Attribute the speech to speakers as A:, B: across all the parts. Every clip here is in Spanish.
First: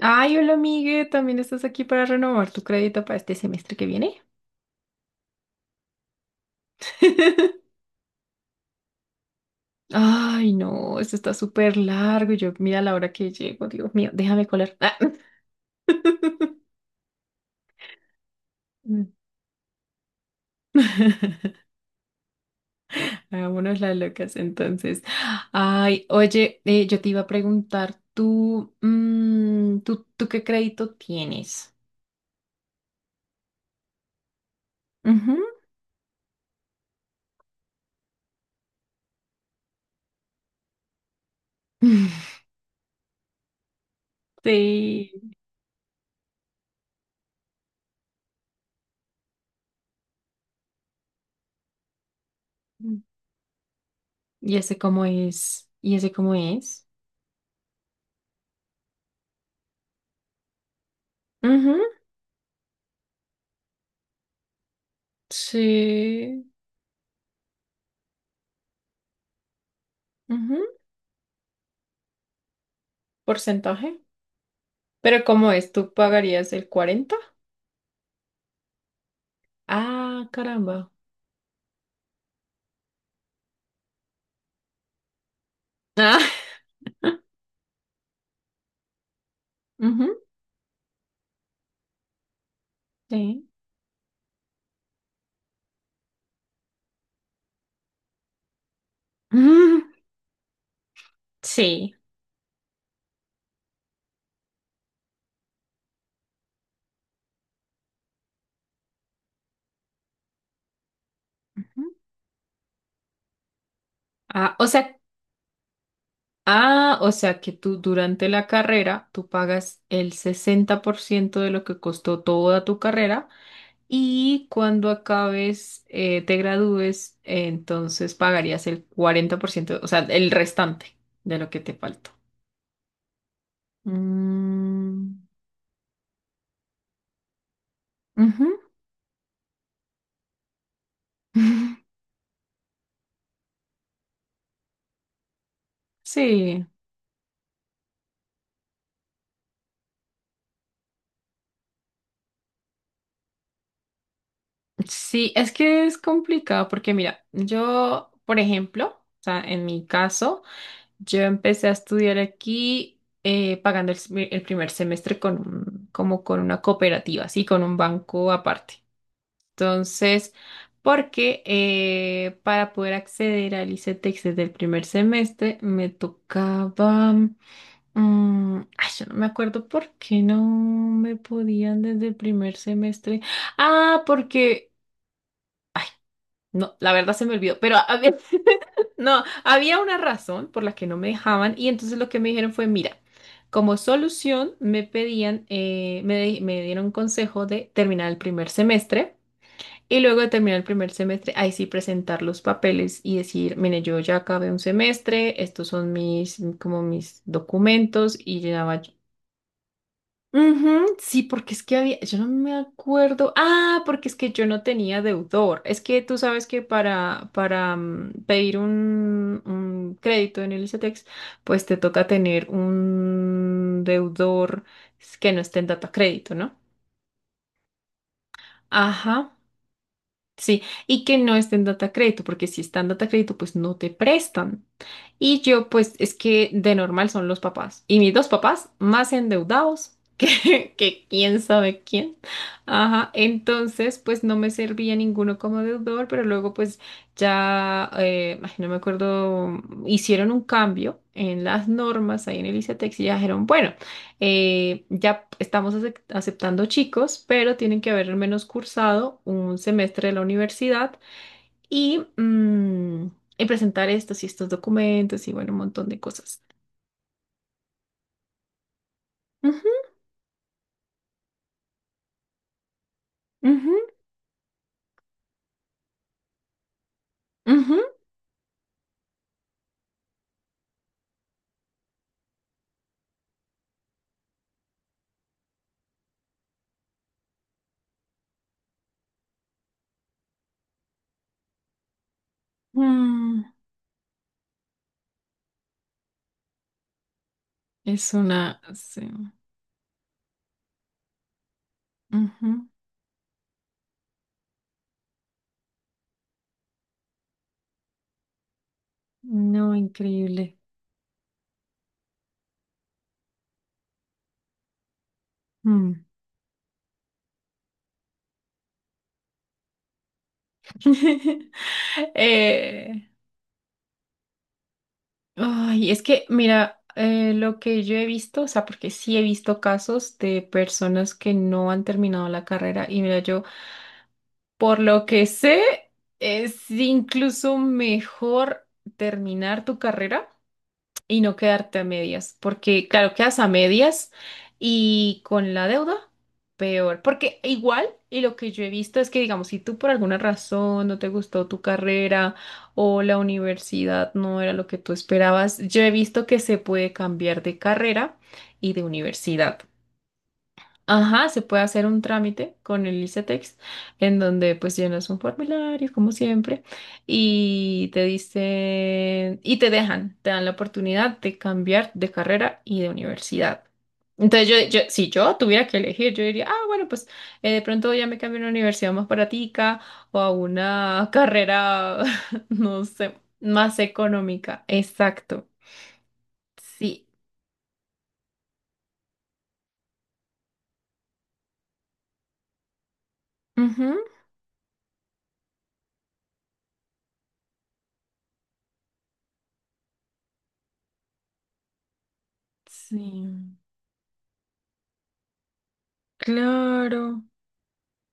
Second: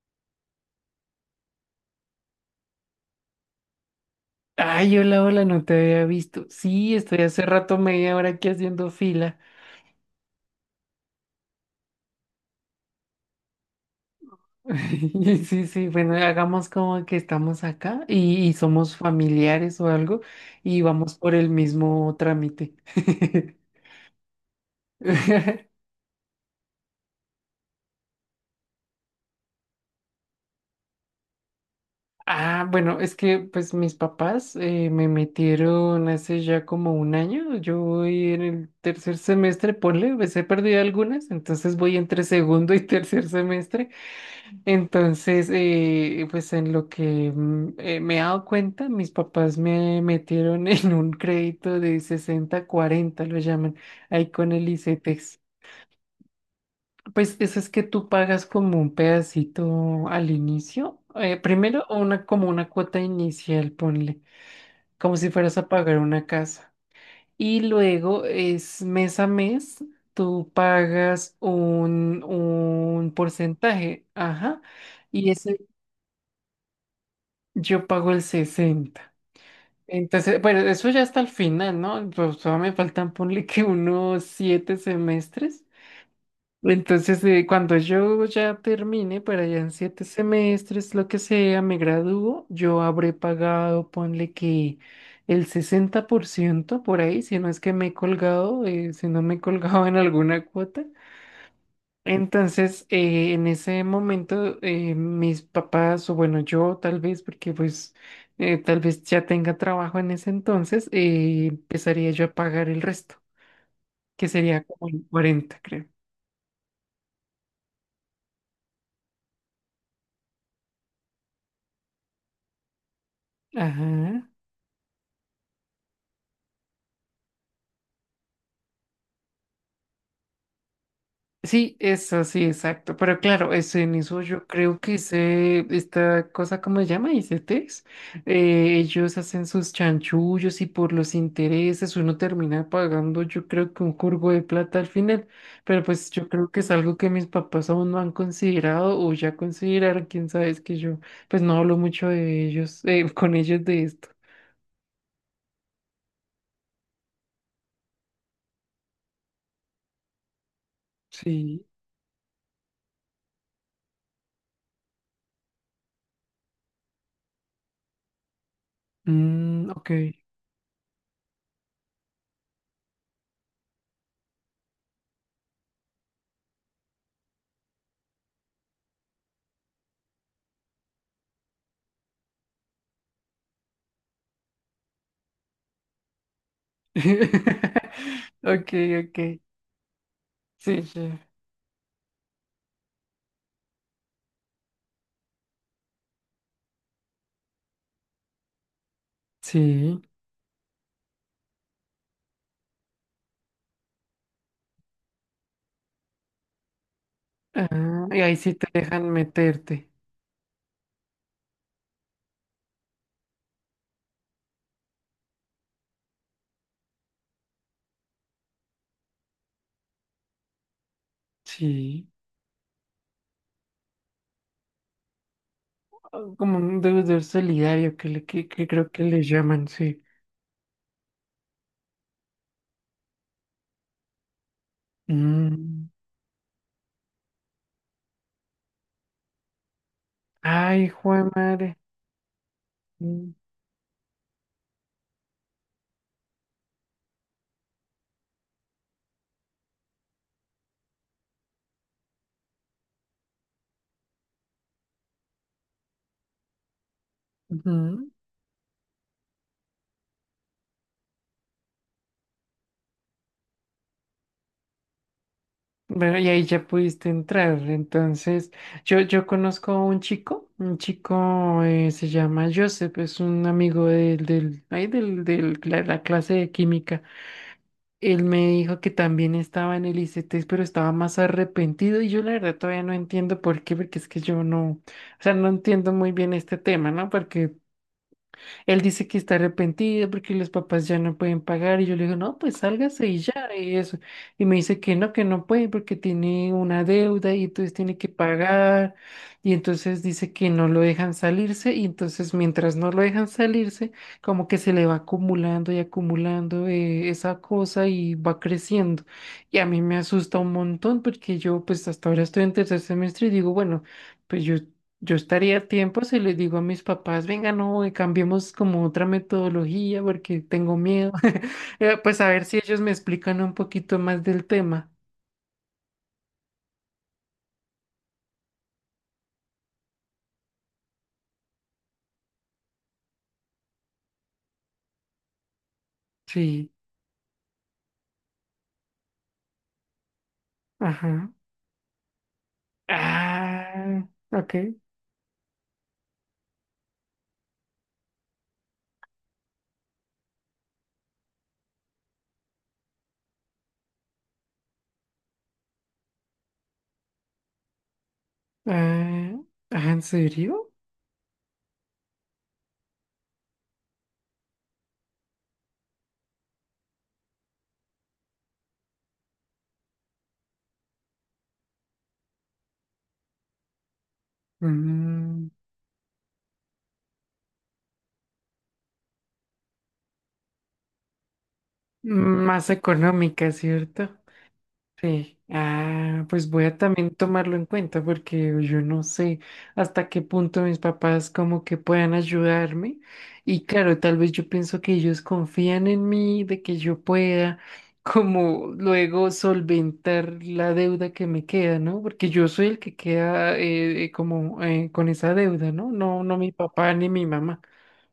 A: Ay, hola, Migue, también estás aquí para renovar tu crédito para este semestre que viene.
B: Ay, hola, hola, no te había visto. Sí, estoy hace rato media hora aquí haciendo fila.
A: Ay, no, esto está súper largo. Y yo, mira la hora que llego, Dios mío, déjame colar. Ah.
B: Sí, sí, bueno, hagamos como que estamos acá y somos
A: Mm.
B: familiares o algo y vamos por el mismo trámite.
A: Hagámonos las locas entonces. Ay, oye, yo te iba a preguntar, ¿tú, tú qué crédito tienes?
B: Ah, bueno, es que pues mis papás me
A: Ujú.
B: metieron hace ya como un año. Yo voy en el tercer semestre, ponle, pues he perdido algunas, entonces voy entre segundo y tercer semestre.
A: Sí.
B: Entonces, pues en lo que me he dado cuenta, mis papás me metieron en un crédito de sesenta cuarenta lo llaman, ahí con
A: ¿Y
B: el
A: ese cómo
B: ICETEX.
A: es? ¿Y ese cómo es?
B: Pues eso es que tú pagas como un pedacito al inicio,
A: Ujú.
B: primero como una cuota inicial, ponle, como si fueras a pagar una
A: Sí.
B: casa. Y luego es mes a mes, tú
A: Ujú.
B: pagas un
A: Porcentaje.
B: porcentaje, ajá.
A: Pero
B: Y eso.
A: ¿cómo es? ¿Tú pagarías el 40?
B: Yo pago el sesenta.
A: Ah,
B: Entonces, bueno, eso
A: caramba.
B: ya está al final, ¿no? Pues todavía me faltan, ponle que unos siete semestres.
A: Ah,
B: Entonces, cuando yo ya termine, para allá en siete
A: ujú,
B: semestres, lo que sea, me gradúo, yo habré
A: sí.
B: pagado, ponle que el 60 por ciento por ahí, si no es que me he colgado, si no me he
A: Mm,
B: colgado en alguna cuota.
A: sí.
B: Entonces, en ese momento, mis papás, o bueno, yo tal vez, porque pues tal vez ya tenga trabajo en ese entonces,
A: Ujú.
B: empezaría yo a pagar el resto, que
A: Ah,
B: sería
A: o
B: como
A: sea,
B: en 40, creo.
A: ah, o sea que tú durante la carrera tú pagas el 60% de lo que costó toda tu carrera
B: Ajá.
A: y cuando acabes, te gradúes, entonces pagarías el 40%, o sea, el restante de lo que te
B: Sí,
A: faltó.
B: eso sí, exacto. Pero claro, eso en eso yo creo que
A: Mm,
B: se, esta cosa, ¿cómo se llama? ICTs.
A: ujú.
B: Ellos hacen sus chanchullos y por los intereses uno termina pagando, yo creo que un curvo de plata al final. Pero pues yo creo que
A: Sí.
B: es algo que mis papás aún no han considerado o ya consideraron, quién sabe, es que yo pues no hablo mucho de ellos, con ellos de esto.
A: Sí, es que es complicado porque mira, yo, por ejemplo, o sea, en mi caso, yo
B: Sí.
A: empecé a estudiar aquí pagando el, el primer semestre con como con una cooperativa, sí, con un banco aparte.
B: Mm, ok.
A: Entonces, porque para poder acceder al ICETEX desde el primer semestre me tocaba, ay, yo no me acuerdo por qué no me podían desde el primer semestre. Ah, porque... ay, no, la verdad se me olvidó, pero a ver,
B: Ok,
A: no,
B: ok.
A: había una razón por la
B: Sí,
A: que no me
B: sí.
A: dejaban y entonces lo que me dijeron fue, mira, como solución me pedían, me dieron un consejo de terminar el primer semestre y
B: Sí.
A: luego de terminar el primer semestre, ahí sí presentar los papeles y decir, mire, yo ya acabé un semestre, estos son mis, como mis
B: Ah,
A: documentos
B: y ahí
A: y
B: sí te
A: llenaba.
B: dejan meterte.
A: Ujú. Sí, porque es que había, yo no me acuerdo, ah, porque es que yo no tenía deudor. Es que tú sabes que para, para pedir un crédito en el ICETEX, pues te toca
B: Sí.
A: tener un deudor que no esté en data
B: Ah,
A: crédito, ¿no?
B: como un deudor solidario que, le, que creo que le
A: Ajá.
B: llaman, sí.
A: Sí, y que no esté en data crédito, porque si está en data crédito, pues no te prestan. Y yo,
B: Mm.
A: pues es que de normal son los papás. Y mis dos papás más endeudados que,
B: Ay,
A: que
B: Juan
A: quién
B: madre.
A: sabe quién. Ajá,
B: Mm,
A: entonces, pues no me servía ninguno como deudor, pero luego, pues ya, ay, no me acuerdo, hicieron un cambio en las normas ahí en el ICETEX y ya dijeron, bueno. Ya estamos aceptando chicos, pero tienen que haber
B: ujú.
A: al menos cursado un semestre de la universidad y, y presentar estos y estos documentos y bueno, un montón de
B: Bueno, y
A: cosas.
B: ahí ya pudiste entrar. Entonces, yo
A: Ujú,
B: conozco a un chico, se llama Joseph, es un amigo
A: ujú,
B: del, del, ay, del, del, la la clase de química.
A: ujú.
B: Él me dijo que también estaba en el ICT, pero estaba más arrepentido y yo la verdad todavía no entiendo por qué, porque es que yo no, o sea, no entiendo muy bien este tema, ¿no? Porque él dice que está arrepentido porque los papás ya no pueden pagar y yo le digo, no, pues sálgase y
A: Mm,
B: ya, y eso. Y me dice que no puede porque tiene una deuda y entonces tiene que
A: es una...
B: pagar.
A: sí,
B: Y entonces dice que no lo dejan salirse y entonces
A: ujú.
B: mientras no lo dejan salirse, como que se le va acumulando y acumulando esa cosa y va creciendo. Y a
A: No,
B: mí me asusta un
A: increíble.
B: montón porque yo pues hasta ahora estoy en tercer semestre y digo, bueno, pues yo estaría a tiempo
A: Mm.
B: si les digo a mis papás, venga, no, cambiemos como otra metodología porque tengo miedo. Pues a ver si ellos me
A: Eh,
B: explican un poquito más del tema.
A: ay, es que, mira, lo que yo he visto, o sea, porque sí he visto casos de personas que no han terminado la carrera y mira, yo, por lo que sé, es
B: Sí,
A: incluso mejor terminar tu carrera y
B: ajá.
A: no quedarte a medias, porque claro, quedas a
B: Ah,
A: medias
B: ok.
A: y con la deuda, peor, porque igual, y lo que yo he visto es que, digamos, si tú por alguna razón no te gustó tu carrera o la universidad no era lo que tú esperabas, yo he visto que se puede cambiar de carrera y de
B: Ah,
A: universidad.
B: ah, ¿en serio?
A: Ajá, se puede hacer un trámite con el ICETEX en donde pues llenas un formulario como siempre y te dicen y te dejan, te dan la oportunidad de cambiar de carrera y de universidad. Entonces si yo
B: Mm,
A: tuviera que elegir, yo diría, ah, bueno, pues de pronto ya me cambio a una universidad más baratica o a una carrera,
B: más
A: no sé,
B: económica,
A: más
B: ¿cierto?
A: económica.
B: Sí,
A: Exacto.
B: ah, pues voy a
A: Sí.
B: también tomarlo en cuenta porque yo no sé hasta qué punto mis papás como que puedan ayudarme. Y
A: Ujú.
B: claro, tal vez yo pienso que ellos confían en mí, de que yo pueda como luego solventar la deuda que me queda, ¿no? Porque yo soy el que
A: Sí.
B: queda como con esa deuda, ¿no? No, no mi papá
A: Claro.
B: ni mi mamá.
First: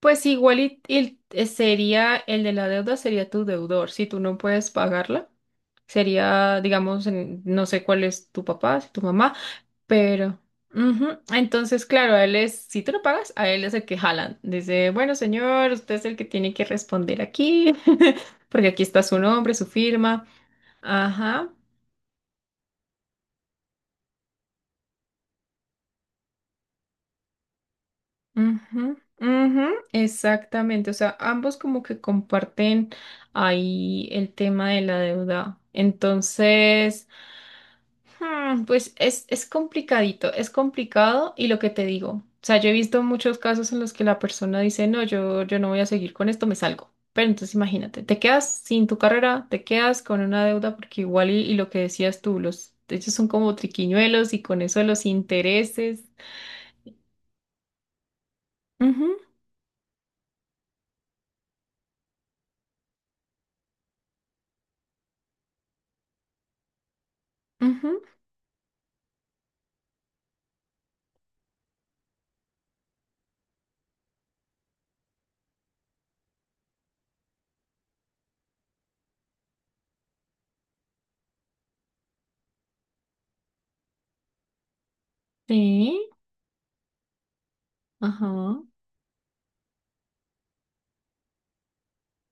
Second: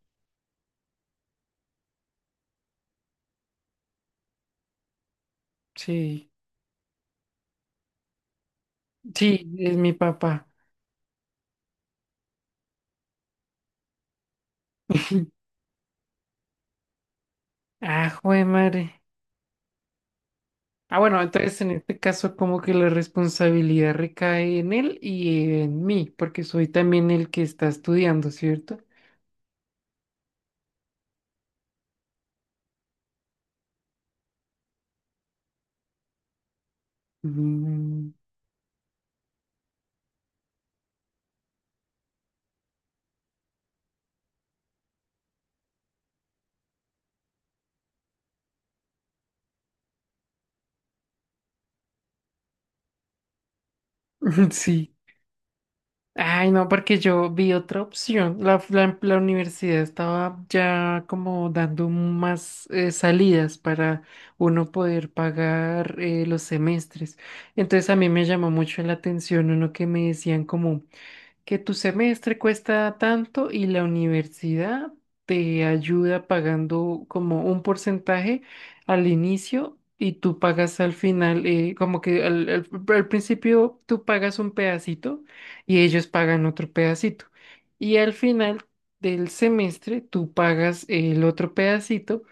A: Pues igual y sería el de la deuda, sería tu deudor. Si tú no puedes pagarla,
B: Sí,
A: sería, digamos, no sé cuál es tu papá, si tu mamá,
B: sí, es mi
A: pero...
B: papá.
A: ujú. Entonces, claro, a él es, si tú no pagas, a él es el que jalan. Dice, bueno, señor, usted es el que tiene que responder aquí,
B: Ah, joder,
A: porque aquí
B: madre.
A: está su nombre, su firma.
B: Ah, bueno,
A: Ajá.
B: entonces en este caso como que la responsabilidad recae en él y en mí, porque soy también el que está estudiando, ¿cierto?
A: Ujú, ujú, exactamente, o sea, ambos como que comparten ahí el tema de la deuda. Entonces,
B: Mm,
A: hmm, pues es complicadito, es complicado y lo que te digo, o sea, yo he visto muchos casos en los que la persona dice, no, yo no voy a seguir con esto, me salgo. Pero entonces imagínate, te quedas sin tu carrera, te quedas con una deuda porque igual y lo que decías tú, los, ellos son como triquiñuelos y con eso de
B: sí.
A: los intereses.
B: Ay, no, porque yo vi otra opción. La, la,
A: Ujú,
B: la universidad estaba ya como dando más salidas para uno poder pagar los semestres. Entonces a
A: ujú,
B: mí me llamó mucho la atención uno que me decían como... que tu semestre cuesta tanto y la universidad te ayuda pagando como un porcentaje al inicio y tú pagas al final, como que al principio tú pagas un pedacito y ellos
A: sí,
B: pagan otro pedacito. Y al
A: ajá.
B: final del semestre tú pagas el otro pedacito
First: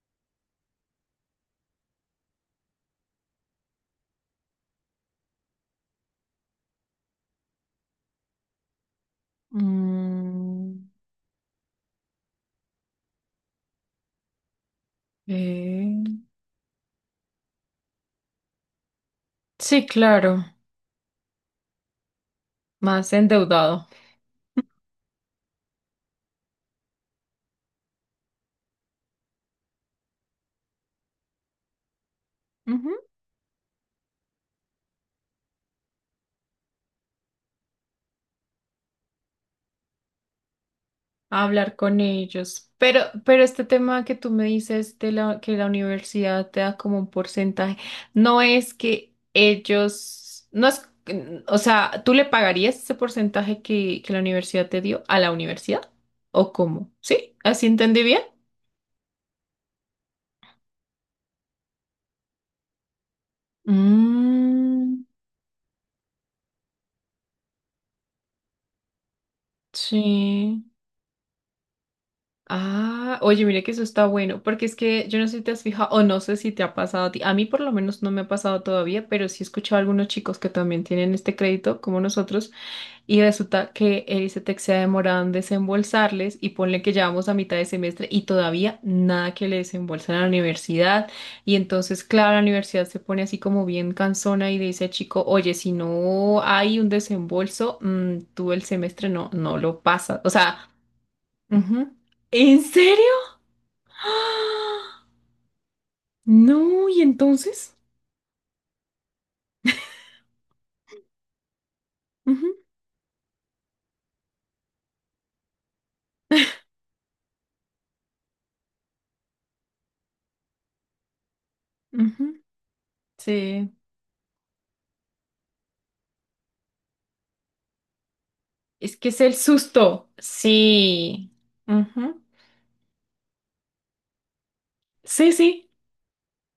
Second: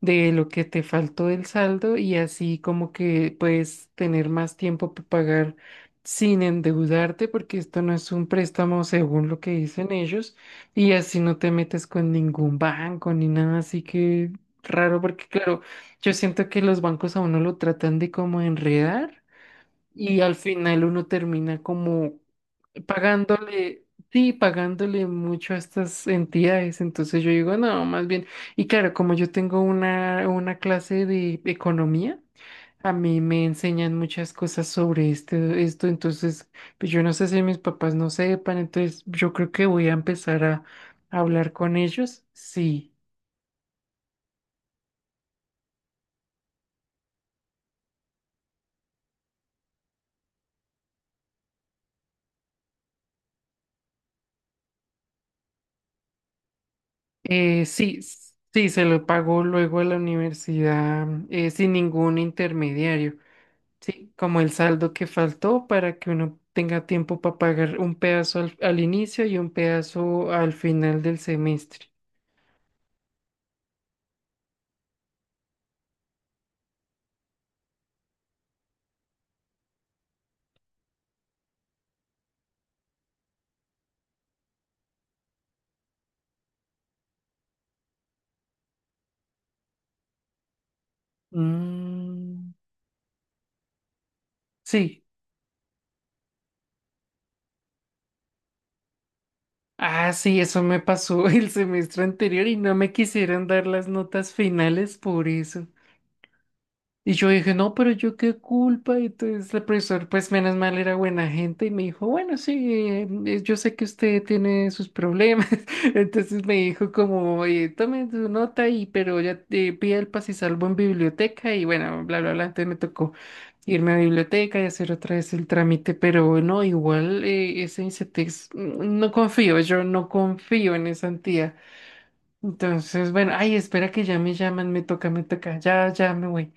B: de lo que te faltó del saldo y así como que puedes tener más tiempo para pagar sin endeudarte, porque esto no es un préstamo según lo que dicen ellos,
A: Mm,
B: y así no te metes con ningún banco ni nada, así que raro, porque claro, yo
A: eh,
B: siento que los bancos a uno lo tratan de como enredar
A: sí,
B: y al
A: claro,
B: final uno termina como
A: más endeudado.
B: pagándole. Sí, pagándole mucho a estas entidades, entonces yo digo, no, más bien, y claro, como yo tengo una clase de economía, a
A: Ujú,
B: mí me enseñan muchas cosas sobre esto, esto, entonces, pues yo no sé si mis papás no sepan, entonces yo creo que voy a empezar a
A: a
B: hablar
A: hablar
B: con
A: con
B: ellos.
A: ellos.
B: Sí,
A: Pero este tema que tú me dices de la, que la universidad te da como un porcentaje, no es que ellos, no es, o sea, ¿tú le pagarías ese porcentaje que la universidad te dio a la universidad? ¿O cómo? ¿Sí? ¿Así
B: sí,
A: entendí bien?
B: sí, se lo pago luego a la universidad sin ningún intermediario, sí, como el saldo
A: Mm,
B: que faltó para que uno tenga tiempo para pagar un pedazo al, al inicio y un pedazo al
A: sí.
B: final del semestre.
A: Ah, oye, mire que eso está bueno, porque es que yo no sé si te has fijado o no sé si te ha pasado a ti. A mí por lo menos no me ha pasado todavía, pero sí he escuchado a algunos chicos que también tienen este crédito como nosotros y resulta que el ICETEX se ha demorado en desembolsarles y ponle que ya vamos a mitad de semestre y todavía nada que le desembolsan a la universidad. Y entonces, claro, la
B: Mm,
A: universidad se pone así como bien cansona y le dice al
B: sí.
A: chico, oye, si no hay un desembolso, tú el semestre no, no lo
B: Ah,
A: pasas. O
B: sí, eso
A: sea...
B: me pasó el
A: ujú.
B: semestre anterior y
A: ¿En
B: no me
A: serio?
B: quisieron dar las notas finales
A: ¡Ah!
B: por eso.
A: No, y
B: Y yo dije, no,
A: entonces,
B: pero yo qué culpa. Y entonces el profesor, pues menos mal, era buena gente y me dijo, bueno, sí, yo sé que usted tiene sus problemas. Entonces me dijo como, tome su nota y pero ya te pida el paz y salvo en biblioteca y
A: ujú,
B: bueno, bla, bla,
A: ujú,
B: bla. Entonces me tocó
A: sí,
B: irme a biblioteca y hacer otra vez el trámite, pero no, igual ese ICETEX,
A: es que
B: no
A: es el
B: confío, yo no
A: susto.
B: confío en esa
A: Sí,
B: entidad.
A: ujú.
B: Entonces, bueno, ay, espera que ya me llaman, me
A: Sí,
B: toca,
A: sí,
B: ya, ya me voy.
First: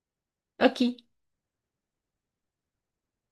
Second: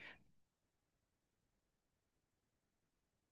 A: aquí.